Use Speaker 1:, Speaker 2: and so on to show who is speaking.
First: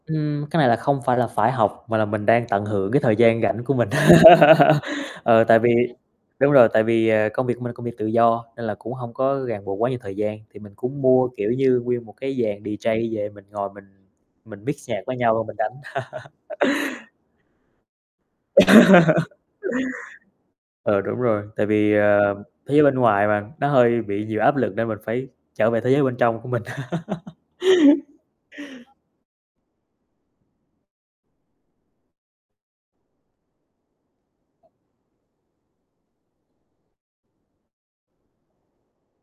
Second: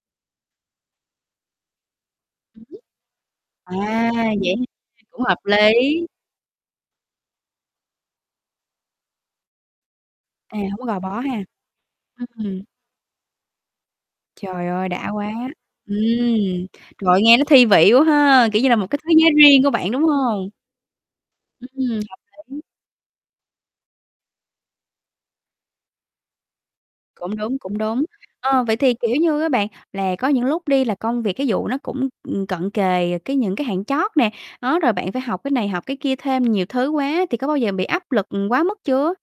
Speaker 1: Ừm, cái này là không phải là phải học, mà là mình đang
Speaker 2: Ừm
Speaker 1: tận
Speaker 2: hứm.
Speaker 1: hưởng cái thời gian rảnh của mình,
Speaker 2: À, vậy [unintelligible] cũng hợp
Speaker 1: ờ, tại vì
Speaker 2: lý.
Speaker 1: đúng rồi, tại vì, ờ, công việc của mình là công việc tự do, nên là cũng hông có ràng buộc quá nhiều thời gian.
Speaker 2: À,
Speaker 1: Thì mình
Speaker 2: hổng có gò
Speaker 1: cũng
Speaker 2: bó
Speaker 1: mua,
Speaker 2: ha.
Speaker 1: kiểu như, nguyên một cái
Speaker 2: Ưm.
Speaker 1: dàn DJ về mình ngồi mình mình
Speaker 2: Trời ơi,
Speaker 1: mix nhạc
Speaker 2: đã
Speaker 1: với
Speaker 2: quá.
Speaker 1: nhau rồi mình đánh.
Speaker 2: Ừm, trời ơi, nghe nó thi vị quá ha, kiểu như là một cái thế giới riêng của bạn, đúng hông?
Speaker 1: Ờ, đúng rồi, tại
Speaker 2: Ừm,
Speaker 1: vì, ờ,
Speaker 2: hợp lý.
Speaker 1: thế giới bên ngoài mà, nó hơi bị nhiều áp lực, nên mình phải trở về thế giới bên trong của mình.
Speaker 2: Cũng đúng, cũng đúng. Ờ, vậy thì, kiểu như, á bạn là có những lúc đi là công việc cái vụ nó cũng, ừm, cận kề cái những cái hạn chót nè, đó, rồi bạn phải học cái này, học cái kia thêm nhiều thứ quá thì có bao giờ bị áp lực, ừm, quá mức chưa?